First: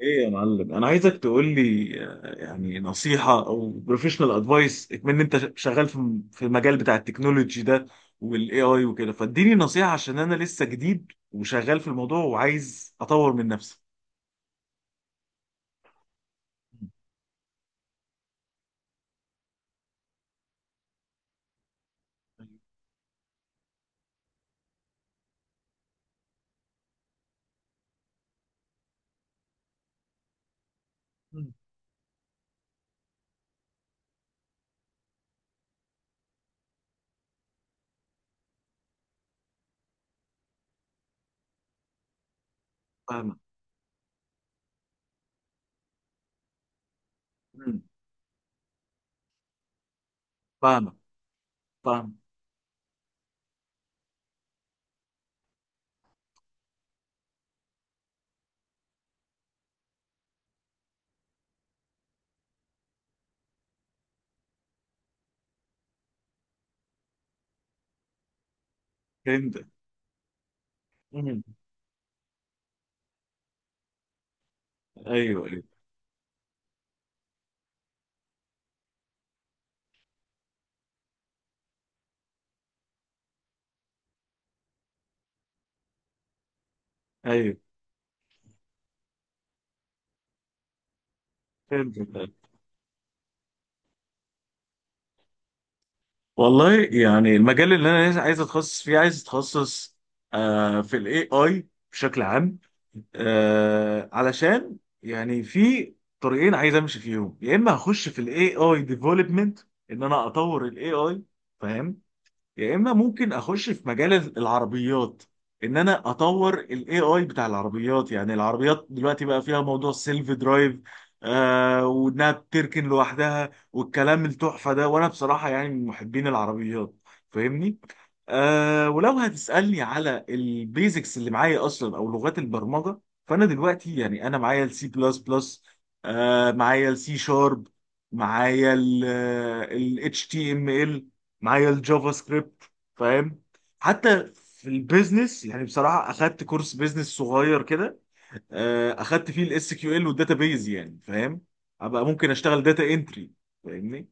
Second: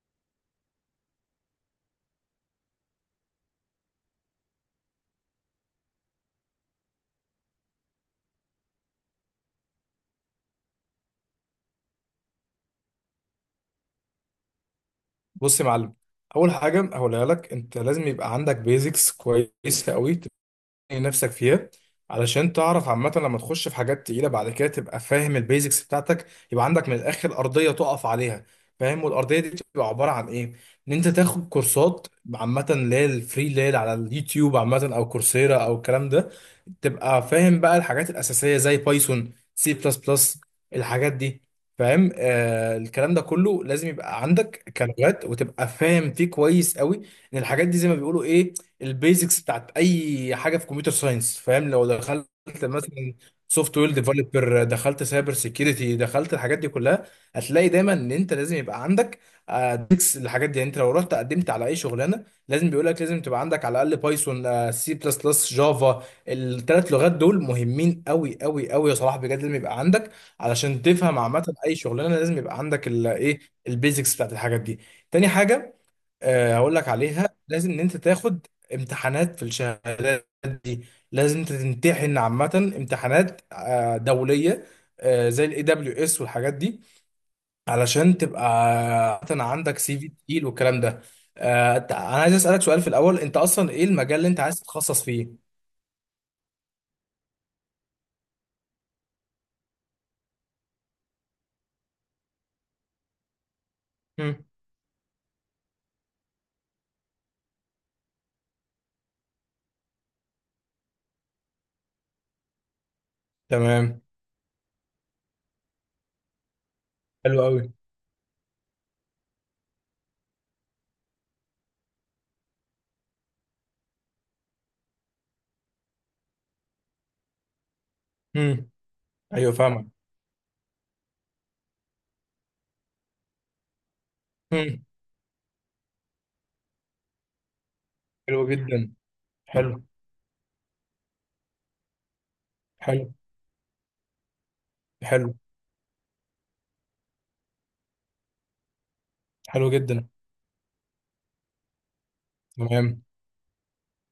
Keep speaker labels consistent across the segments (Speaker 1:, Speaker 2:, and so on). Speaker 1: ايه يا معلم، انا عايزك تقول لي يعني نصيحه او بروفيشنال ادفايس، من انت شغال في المجال بتاع التكنولوجي ده والاي اي وكده. فاديني نصيحه عشان انا لسه جديد وشغال في الموضوع وعايز اطور من نفسي.
Speaker 2: بص يا معلم. اول حاجه هقولها لك، انت لازم يبقى عندك بيزكس كويسه قوي نفسك فيها، علشان
Speaker 1: مم.
Speaker 2: تعرف عامة لما تخش في حاجات تقيلة بعد كده تبقى فاهم البيزكس بتاعتك. يبقى عندك من الآخر أرضية تقف عليها، فاهم؟ والأرضية دي بتبقى عبارة عن إيه؟ إن أنت تاخد
Speaker 1: مم.
Speaker 2: كورسات عامة، اللي هي الفري، اللي هي على اليوتيوب، عامة، أو كورسيرا أو الكلام ده. تبقى فاهم بقى الحاجات الأساسية زي بايثون، سي بلس بلس، الحاجات دي. فاهم؟ آه، الكلام ده
Speaker 1: فاهمه.
Speaker 2: كله لازم يبقى عندك كلغات وتبقى فاهم فيه كويس قوي. ان الحاجات دي
Speaker 1: مم.
Speaker 2: زي ما بيقولوا ايه، البيزكس بتاعت اي حاجه في كمبيوتر
Speaker 1: فاهمه،
Speaker 2: ساينس. فاهم؟ لو
Speaker 1: فاهمه.
Speaker 2: دخلت مثلا سوفت وير ديفلوبر، دخلت سايبر سيكيورتي، دخلت الحاجات دي كلها، هتلاقي دايما ان انت لازم يبقى عندك بيزكس الحاجات دي. يعني انت لو رحت قدمت على اي شغلانه، لازم بيقول لك لازم تبقى عندك على الاقل بايثون، سي بلس بلس، جافا. الثلاث لغات دول مهمين قوي قوي قوي يا صلاح، بجد لازم
Speaker 1: فهمت.
Speaker 2: يبقى عندك، علشان تفهم
Speaker 1: مم.
Speaker 2: عامه اي شغلانه لازم يبقى عندك الايه، البيزكس بتاعت الحاجات دي. تاني
Speaker 1: ايوه، ايوه،
Speaker 2: حاجه هقول لك عليها، لازم ان انت تاخد امتحانات في الشهادات دي. لازم انت تمتحن عامه امتحانات دوليه، زي الاي دبليو اس والحاجات دي،
Speaker 1: ايوه،
Speaker 2: علشان تبقى عامة عندك سي في تقيل والكلام ده.
Speaker 1: فهمت.
Speaker 2: انا عايز اسالك سؤال في الاول، انت اصلا ايه المجال اللي انت عايز تتخصص فيه؟
Speaker 1: والله يعني المجال اللي انا عايز اتخصص فيه، عايز اتخصص في الاي اي بشكل عام،
Speaker 2: مم.
Speaker 1: علشان يعني في طريقين عايز امشي فيهم، يا اما هخش في الاي اي ديفلوبمنت، ان انا اطور الاي اي، فاهم، يا اما ممكن اخش في
Speaker 2: تمام.
Speaker 1: مجال العربيات، ان انا اطور الاي اي
Speaker 2: حلو
Speaker 1: بتاع
Speaker 2: قوي.
Speaker 1: العربيات. يعني العربيات دلوقتي بقى فيها موضوع سيلف درايف، وانها بتركن لوحدها والكلام التحفه ده، وانا بصراحه يعني من محبين العربيات، فاهمني.
Speaker 2: امم.
Speaker 1: ولو
Speaker 2: ايوه
Speaker 1: هتسالني
Speaker 2: فاهمك.
Speaker 1: على البيزكس اللي معايا اصلا او لغات البرمجه، فانا دلوقتي يعني انا معايا
Speaker 2: امم.
Speaker 1: السي بلس بلس، معايا السي شارب،
Speaker 2: حلو
Speaker 1: معايا
Speaker 2: جدا. حلو.
Speaker 1: ال اتش تي ام ال، معايا الجافا سكريبت،
Speaker 2: حلو.
Speaker 1: فاهم. حتى في
Speaker 2: حلو.
Speaker 1: البيزنس، يعني بصراحه اخدت كورس بيزنس صغير كده، اخدت فيه
Speaker 2: حلو
Speaker 1: الاس كيو
Speaker 2: جدا.
Speaker 1: ال والداتابيز، يعني فاهم، ابقى ممكن اشتغل داتا
Speaker 2: تمام.
Speaker 1: انتري، فاهمني.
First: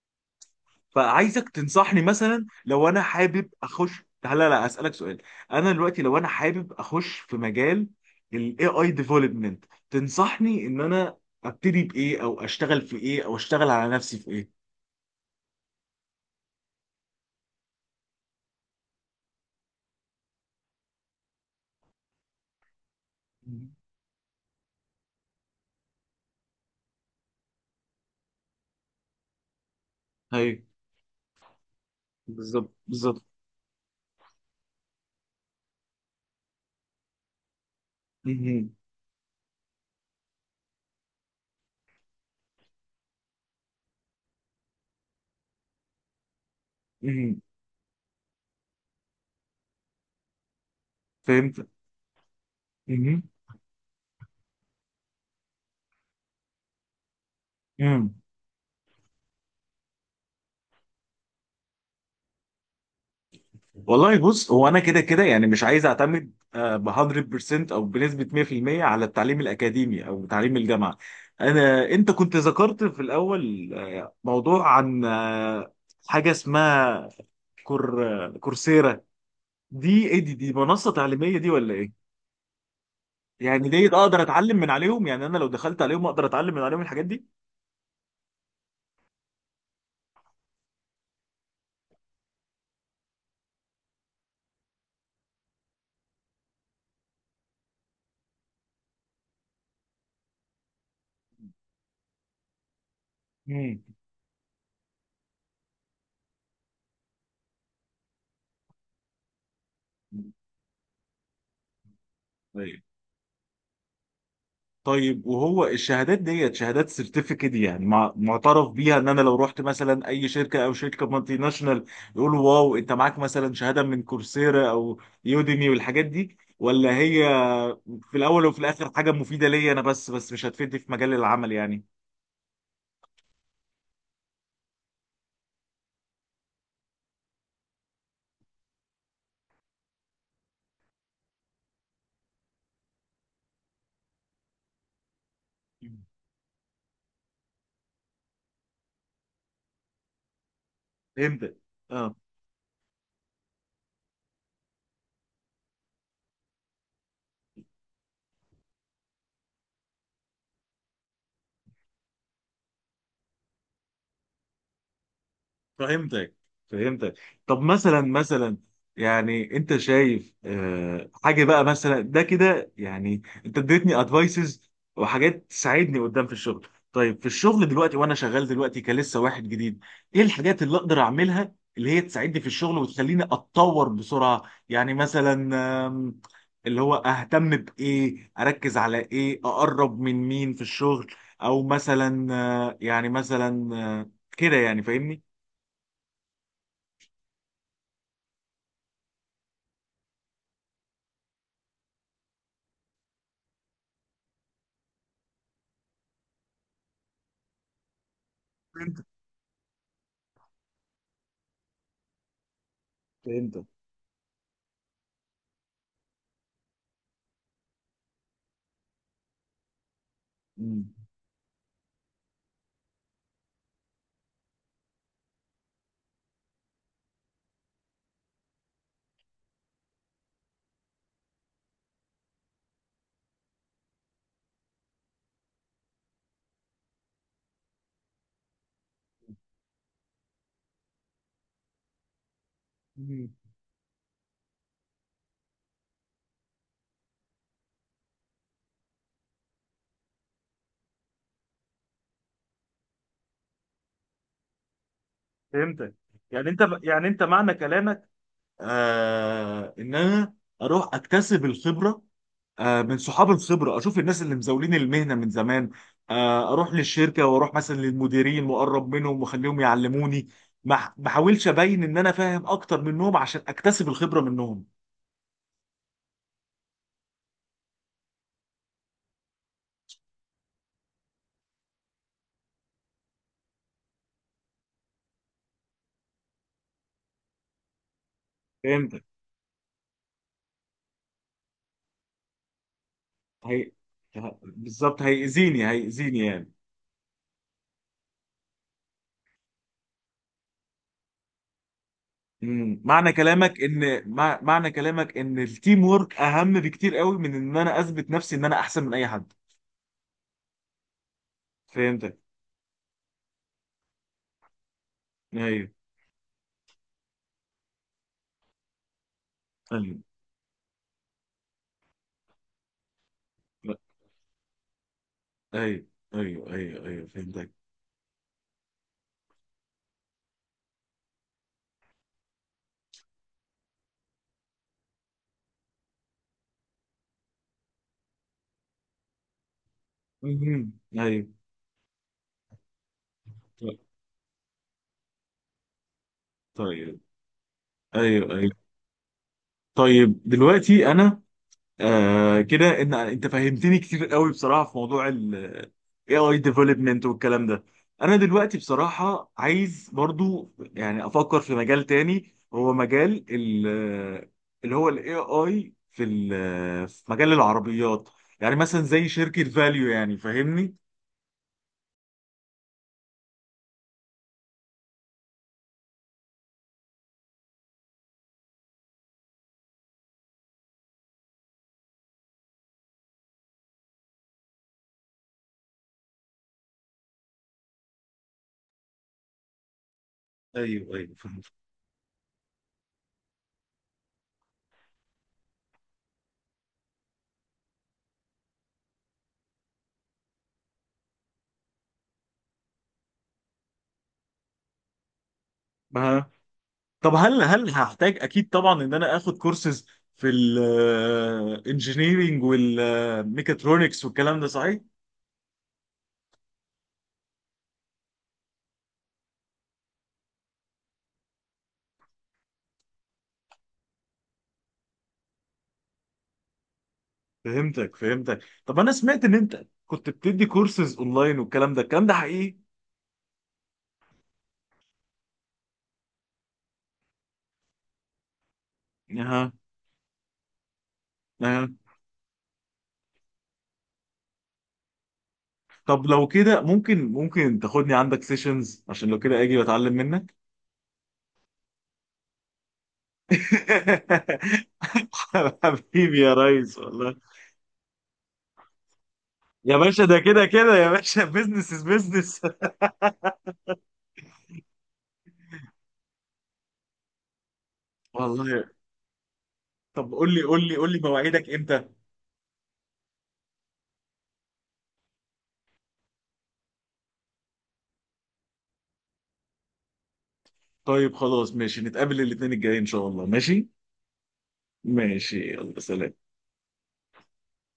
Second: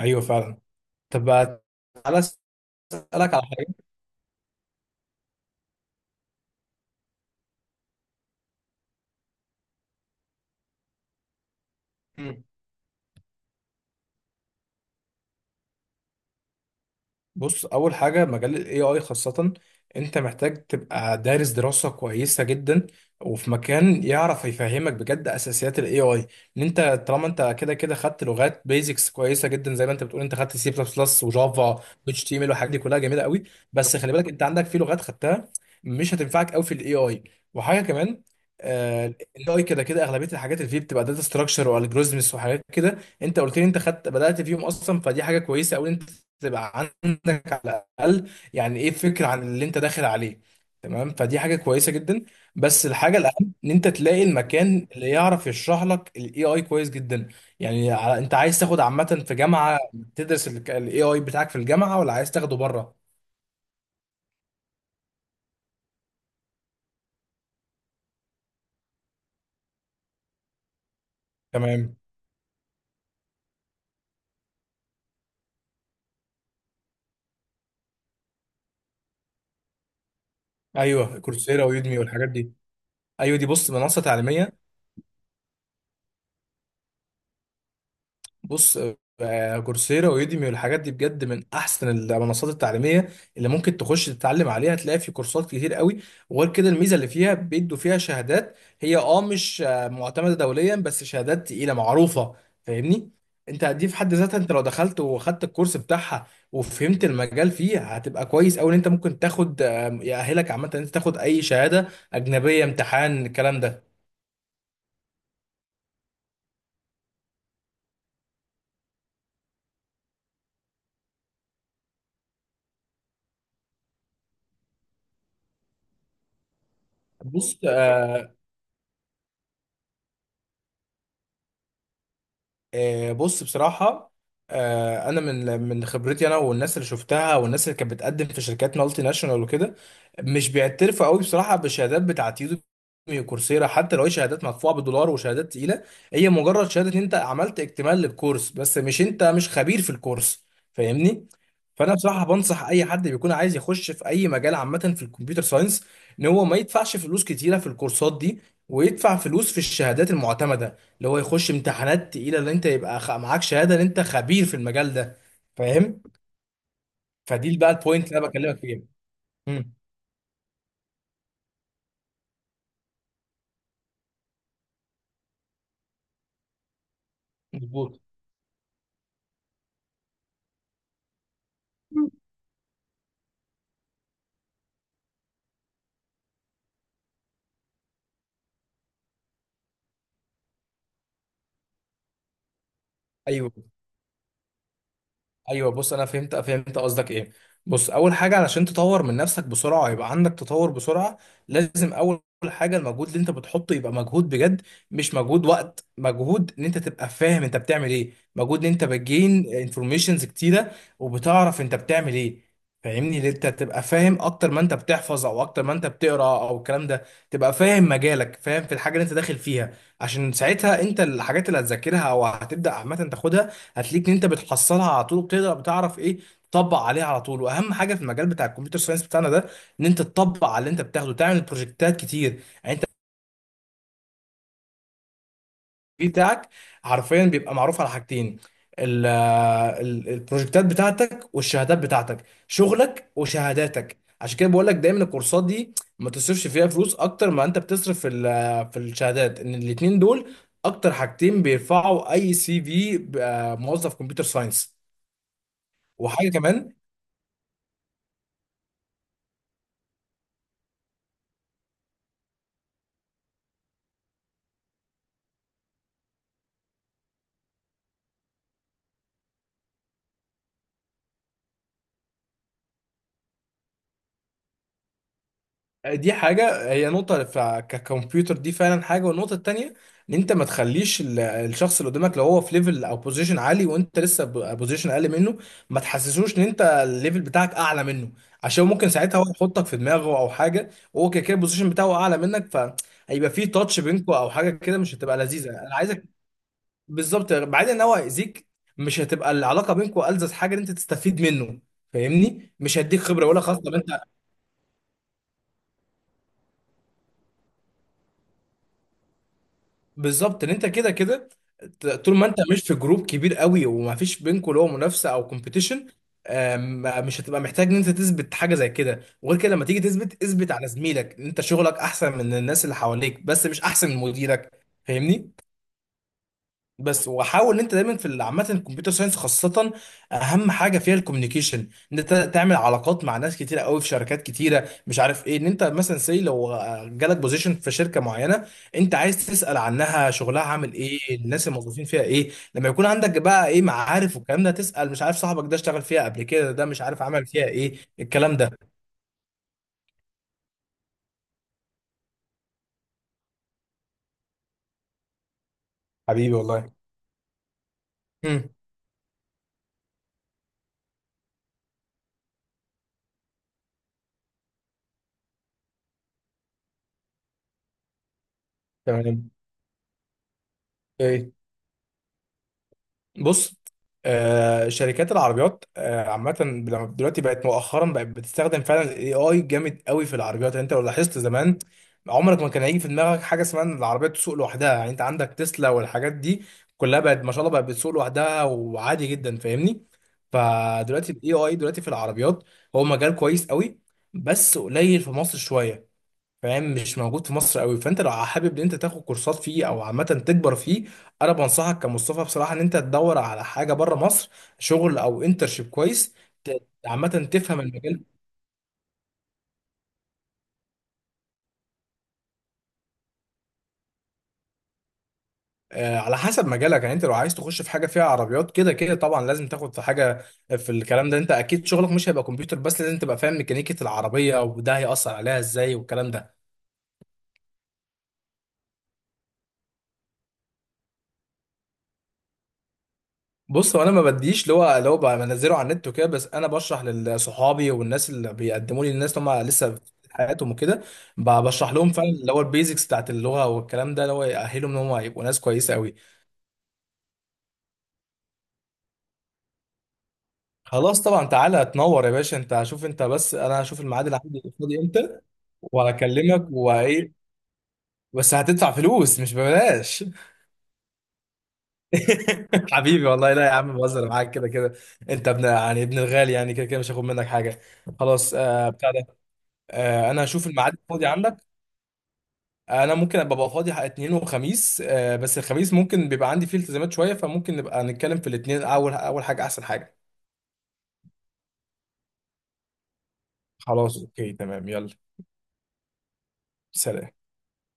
Speaker 2: ايوه فعلا. طب
Speaker 1: فعايزك
Speaker 2: بقى
Speaker 1: تنصحني،
Speaker 2: تعالى
Speaker 1: مثلا لو انا
Speaker 2: اسالك على
Speaker 1: حابب
Speaker 2: حاجه.
Speaker 1: اخش. لا، لا، لا، اسالك سؤال. انا دلوقتي لو انا حابب اخش في مجال الاي اي ديفلوبمنت، تنصحني ان انا ابتدي بايه، او
Speaker 2: مم.
Speaker 1: اشتغل في ايه، او اشتغل على نفسي في ايه؟
Speaker 2: بص، اول حاجه مجال الاي اي خاصه انت محتاج تبقى دارس دراسه كويسه جدا، وفي
Speaker 1: مم.
Speaker 2: مكان يعرف يفهمك بجد اساسيات الاي اي. ان انت طالما انت كده كده خدت لغات بيزكس كويسه جدا، زي ما انت بتقول انت خدت
Speaker 1: ايوه،
Speaker 2: سي بلس بلس وجافا واتش تي ام ال والحاجات
Speaker 1: بالظبط،
Speaker 2: دي، كلها
Speaker 1: بالظبط.
Speaker 2: جميله قوي. بس خلي بالك انت عندك في لغات خدتها مش هتنفعك قوي في الاي اي. وحاجه كمان، الاي اي كده كده اغلبيه الحاجات اللي فيه بتبقى داتا ستراكشر والجوريزمز وحاجات كده، انت قلت لي انت خدت بدات فيهم اصلا، فدي حاجه كويسه قوي، انت تبقى
Speaker 1: مم.
Speaker 2: عندك على الاقل يعني ايه فكره عن اللي انت داخل عليه. تمام، فدي حاجه
Speaker 1: فهمت.
Speaker 2: كويسه جدا. بس الحاجه
Speaker 1: مم.
Speaker 2: الاهم ان انت تلاقي المكان اللي يعرف يشرح لك الاي اي كويس جدا. يعني
Speaker 1: مم.
Speaker 2: انت عايز تاخد عامه في جامعه تدرس الاي اي بتاعك في الجامعه، ولا عايز تاخده بره؟
Speaker 1: والله بص، هو انا كده كده يعني مش عايز اعتمد ب 100% او بنسبه 100% على التعليم الاكاديمي او تعليم الجامعه.
Speaker 2: تمام.
Speaker 1: انت كنت ذكرت في الاول موضوع عن حاجه اسمها كورسيرا. دي ايه؟ دي منصه
Speaker 2: ايوه،
Speaker 1: تعليميه دي
Speaker 2: كورسيرا
Speaker 1: ولا
Speaker 2: ويودمي
Speaker 1: ايه؟
Speaker 2: والحاجات دي. ايوه دي،
Speaker 1: يعني
Speaker 2: بص،
Speaker 1: دي
Speaker 2: منصه
Speaker 1: اقدر اتعلم
Speaker 2: تعليميه.
Speaker 1: من عليهم؟ يعني انا لو دخلت عليهم اقدر اتعلم من عليهم الحاجات دي؟
Speaker 2: بص، كورسيرا ويوديمي والحاجات دي بجد من احسن المنصات التعليميه اللي ممكن تخش تتعلم عليها. هتلاقي في كورسات كتير قوي، وغير كده الميزه اللي فيها بيدوا فيها شهادات. هي مش معتمده دوليا، بس شهادات تقيله معروفه، فاهمني. انت دي في حد ذاتها، انت لو دخلت وخدت الكورس بتاعها وفهمت المجال فيه، هتبقى كويس قوي ان انت ممكن تاخد يأهلك عامه ان انت تاخد اي شهاده اجنبيه،
Speaker 1: مم.
Speaker 2: امتحان الكلام ده.
Speaker 1: طيب، وهو الشهادات ديت شهادات سيرتيفيكت يعني، معترف بيها ان انا لو رحت مثلا اي شركه، او شركه مالتي ناشونال، يقولوا واو انت معاك مثلا شهاده من كورسيرا او يوديمي والحاجات دي؟ ولا هي
Speaker 2: بص
Speaker 1: في
Speaker 2: آه،
Speaker 1: الاول وفي الاخر حاجه مفيده ليا انا بس مش هتفيدني في مجال العمل يعني؟
Speaker 2: بص بصراحة، أنا من خبرتي أنا والناس اللي شفتها والناس اللي كانت بتقدم في شركات مالتي ناشونال وكده، مش بيعترفوا قوي بصراحة بالشهادات بتاعت يوديمي وكورسيرا، حتى لو هي شهادات مدفوعة بالدولار وشهادات تقيلة. هي مجرد شهادة إن أنت عملت اكتمال للكورس، بس مش أنت مش خبير في الكورس، فاهمني؟
Speaker 1: فهمت.
Speaker 2: فأنا بصراحة بنصح أي حد بيكون عايز يخش في أي مجال عامة في الكمبيوتر ساينس، إن هو ما يدفعش فلوس كتيرة في الكورسات دي، ويدفع فلوس في الشهادات المعتمدة، اللي هو يخش امتحانات تقيله اللي انت يبقى معاك شهاده ان انت خبير في المجال ده، فاهم؟
Speaker 1: فهمتك، فهمتك.
Speaker 2: فدي
Speaker 1: طب
Speaker 2: بقى
Speaker 1: مثلا،
Speaker 2: البوينت اللي انا
Speaker 1: مثلا
Speaker 2: بكلمك فيها.
Speaker 1: يعني
Speaker 2: امم.
Speaker 1: انت شايف حاجه بقى مثلا ده كده؟ يعني انت اديتني ادفايسز وحاجات تساعدني قدام في الشغل. طيب في الشغل دلوقتي،
Speaker 2: مظبوط.
Speaker 1: وانا شغال دلوقتي كلسه واحد جديد، ايه الحاجات اللي اقدر اعملها اللي هي تساعدني في الشغل وتخليني اتطور بسرعه؟ يعني مثلا، آم، اللي هو اهتم بايه، اركز على ايه، اقرب من مين في الشغل، او مثلا يعني
Speaker 2: ايوه
Speaker 1: مثلا آه، كده، يعني فاهمني؟
Speaker 2: ايوه. بص انا فهمت قصدك ايه. بص، اول حاجه علشان تطور من نفسك بسرعه يبقى عندك تطور بسرعه، لازم اول حاجه المجهود اللي انت بتحطه يبقى مجهود بجد، مش مجهود وقت، مجهود ان انت تبقى فاهم انت بتعمل ايه، مجهود ان انت بتجين انفورميشنز كتيره وبتعرف انت بتعمل ايه. فاهمني، ان انت
Speaker 1: فهمتك.
Speaker 2: تبقى فاهم اكتر ما انت بتحفظ، او اكتر ما انت بتقرا او الكلام ده. تبقى فاهم مجالك، فاهم في الحاجه اللي انت داخل فيها، عشان ساعتها
Speaker 1: مم.
Speaker 2: انت الحاجات اللي هتذاكرها او هتبدا عامه تاخدها، هتلاقيك ان انت بتحصلها على طول، وبتقدر بتعرف ايه تطبق عليها على طول. واهم حاجه في المجال بتاع الكمبيوتر ساينس بتاعنا ده ان انت تطبق على اللي انت بتاخده، تعمل بروجكتات كتير. يعني انت السي في بتاعك حرفيا بيبقى معروف على حاجتين، البروجكتات بتاعتك والشهادات بتاعتك، شغلك
Speaker 1: مم.
Speaker 2: وشهاداتك. عشان كده بقول لك دايما الكورسات دي ما تصرفش فيها فلوس اكتر ما انت بتصرف في في الشهادات، ان الاتنين دول اكتر حاجتين بيرفعوا اي سي في موظف كمبيوتر ساينس.
Speaker 1: فهمتك.
Speaker 2: وحاجه
Speaker 1: يعني انت
Speaker 2: كمان،
Speaker 1: يعني انت معنى كلامك ان انا اروح اكتسب الخبره، من صحاب الخبره، اشوف الناس اللي مزاولين المهنه من زمان، اروح للشركه واروح مثلا للمديرين واقرب منهم واخليهم يعلموني، ما احاولش ابين ان انا فاهم اكتر منهم، عشان اكتسب الخبره منهم.
Speaker 2: دي حاجة، هي نقطة ككمبيوتر، دي فعلا حاجة. والنقطة التانية، إن أنت ما تخليش الشخص اللي قدامك، لو هو في ليفل أو بوزيشن عالي وأنت لسه بوزيشن أقل منه، ما تحسسوش إن أنت الليفل بتاعك أعلى منه، عشان ممكن
Speaker 1: فهمتك.
Speaker 2: ساعتها هو يحطك في دماغه أو حاجة، وهو كده كده البوزيشن بتاعه أعلى منك، فهيبقى في
Speaker 1: هي...
Speaker 2: تاتش بينكوا أو حاجة كده مش
Speaker 1: بالظبط،
Speaker 2: هتبقى لذيذة،
Speaker 1: هيأذيني،
Speaker 2: أنا عايزك
Speaker 1: هيأذيني يعني.
Speaker 2: بالظبط بعيد إن هو هيأذيك. مش هتبقى العلاقة بينكوا ألذذ حاجة إن أنت تستفيد منه، فاهمني؟ مش
Speaker 1: مم.
Speaker 2: هيديك خبرة ولا خاصة.
Speaker 1: معنى كلامك ان التيم وورك اهم بكتير قوي من ان انا اثبت نفسي ان انا احسن من اي حد؟
Speaker 2: بالظبط، ان انت كده كده، طول
Speaker 1: فهمتك.
Speaker 2: ما انت مش في جروب كبير قوي، وما فيش بينكم اللي هو منافسه او
Speaker 1: ايوه،
Speaker 2: كومبيتيشن، مش هتبقى محتاج ان انت تثبت حاجه زي كده. وغير كده، لما تيجي
Speaker 1: ايوه.
Speaker 2: تثبت، اثبت على زميلك ان انت شغلك احسن من الناس اللي حواليك، بس مش
Speaker 1: لا.
Speaker 2: احسن من مديرك، فاهمني.
Speaker 1: ايوه. ايوه، ايوه، ايوه،
Speaker 2: بس
Speaker 1: فهمتك.
Speaker 2: وحاول ان انت دايما في عامه الكمبيوتر ساينس خاصه، اهم حاجه فيها الكوميونيكيشن، ان انت تعمل علاقات مع ناس كتيره قوي في شركات كتيره مش عارف ايه. ان انت مثلا سي لو جالك بوزيشن في شركه معينه انت عايز تسال عنها شغلها
Speaker 1: مهم.
Speaker 2: عامل ايه،
Speaker 1: ايوه.
Speaker 2: الناس الموظفين فيها ايه، لما يكون عندك بقى ايه
Speaker 1: ط-
Speaker 2: معارف والكلام ده، تسال مش عارف صاحبك ده اشتغل فيها قبل كده، ده مش
Speaker 1: طيب.
Speaker 2: عارف عمل فيها ايه،
Speaker 1: ايوه،
Speaker 2: الكلام ده.
Speaker 1: ايوه. طيب دلوقتي انا كده، ان انت فهمتني كتير قوي بصراحه في موضوع ال
Speaker 2: حبيبي
Speaker 1: AI
Speaker 2: والله.
Speaker 1: development والكلام ده. انا
Speaker 2: امم.
Speaker 1: دلوقتي بصراحه عايز برضو يعني افكر في مجال تاني، هو مجال ال، اللي هو ال AI في في مجال العربيات، يعني مثلا زي
Speaker 2: تمام.
Speaker 1: شركه فاليو، يعني فاهمني؟
Speaker 2: ايه. بص، شركات العربيات عامة لما دلوقتي بقت مؤخرا بقت بتستخدم فعلا الاي اي جامد قوي في العربيات. يعني انت لو لاحظت زمان، عمرك ما كان هيجي في دماغك حاجة اسمها ان العربية تسوق لوحدها. يعني انت عندك تسلا والحاجات دي كلها بقت ما شاء الله بقت بتسوق لوحدها وعادي جدا، فاهمني.
Speaker 1: ايوه،
Speaker 2: فدلوقتي
Speaker 1: ايوه،
Speaker 2: الاي
Speaker 1: فهمت.
Speaker 2: اي دلوقتي في العربيات هو مجال كويس قوي، بس قليل في مصر شوية. فاهم؟ مش موجود في مصر قوي. فانت لو حابب ان انت تاخد كورسات فيه او عامه تكبر فيه، انا بنصحك كمصطفى بصراحه ان انت تدور على حاجه بره مصر، شغل او انترشيب كويس،
Speaker 1: ما
Speaker 2: عامه
Speaker 1: طب، هل
Speaker 2: تفهم
Speaker 1: هل
Speaker 2: المجال.
Speaker 1: هحتاج اكيد طبعا ان انا اخد كورسز في الانجينيرينج والميكاترونكس والكلام ده، صحيح؟
Speaker 2: آه، على حسب مجالك، يعني انت لو عايز تخش في حاجه فيها عربيات، كده كده طبعا لازم تاخد في حاجه في الكلام ده، انت اكيد شغلك مش هيبقى كمبيوتر بس، لازم تبقى فاهم ميكانيكيه العربيه وده هيأثر عليها ازاي والكلام ده.
Speaker 1: فهمتك، فهمتك. طب انا سمعت ان انت كنت بتدي كورسز اونلاين والكلام ده. الكلام ده حقيقي؟
Speaker 2: بص، هو انا ما بديش اللي هو بقى بنزله على النت وكده، بس انا بشرح لصحابي والناس اللي بيقدموا لي، الناس اللي هم
Speaker 1: اها.
Speaker 2: لسه في حياتهم وكده،
Speaker 1: اها.
Speaker 2: بشرح لهم فعلا اللي هو البيزكس بتاعت اللغه والكلام ده، اللي هو يأهلهم ان هم يبقوا ناس كويسه قوي.
Speaker 1: طب لو كده، ممكن تاخدني عندك سيشنز عشان لو كده اجي واتعلم منك.
Speaker 2: خلاص طبعا، تعالى تنور يا باشا، انت شوف، انت بس، انا هشوف الميعاد اللي عندي فاضي امتى
Speaker 1: حبيبي يا
Speaker 2: وهكلمك.
Speaker 1: ريس،
Speaker 2: وايه،
Speaker 1: والله.
Speaker 2: بس هتدفع فلوس مش
Speaker 1: يا باشا
Speaker 2: ببلاش.
Speaker 1: ده كده كده، يا باشا بزنس از بزنس.
Speaker 2: حبيبي والله، لا يا عم بهزر معاك، كده كده انت ابن يعني ابن الغالي، يعني كده كده مش هاخد منك حاجه. خلاص.
Speaker 1: والله.
Speaker 2: آه بتاع ده.
Speaker 1: طب
Speaker 2: انا
Speaker 1: قول لي،
Speaker 2: هشوف
Speaker 1: قول
Speaker 2: الميعاد
Speaker 1: لي، قول لي
Speaker 2: الفاضي عندك.
Speaker 1: مواعيدك امتى.
Speaker 2: انا ممكن ابقى بقى فاضي حق اثنين وخميس، بس الخميس ممكن بيبقى عندي فيه التزامات شويه، فممكن نبقى نتكلم في الاثنين اول حاجه احسن حاجه.
Speaker 1: طيب خلاص، ماشي، نتقابل الاثنين الجاي ان شاء الله. ماشي.
Speaker 2: خلاص، اوكي تمام، يلا
Speaker 1: ماشي، يلا، سلام.
Speaker 2: سلام.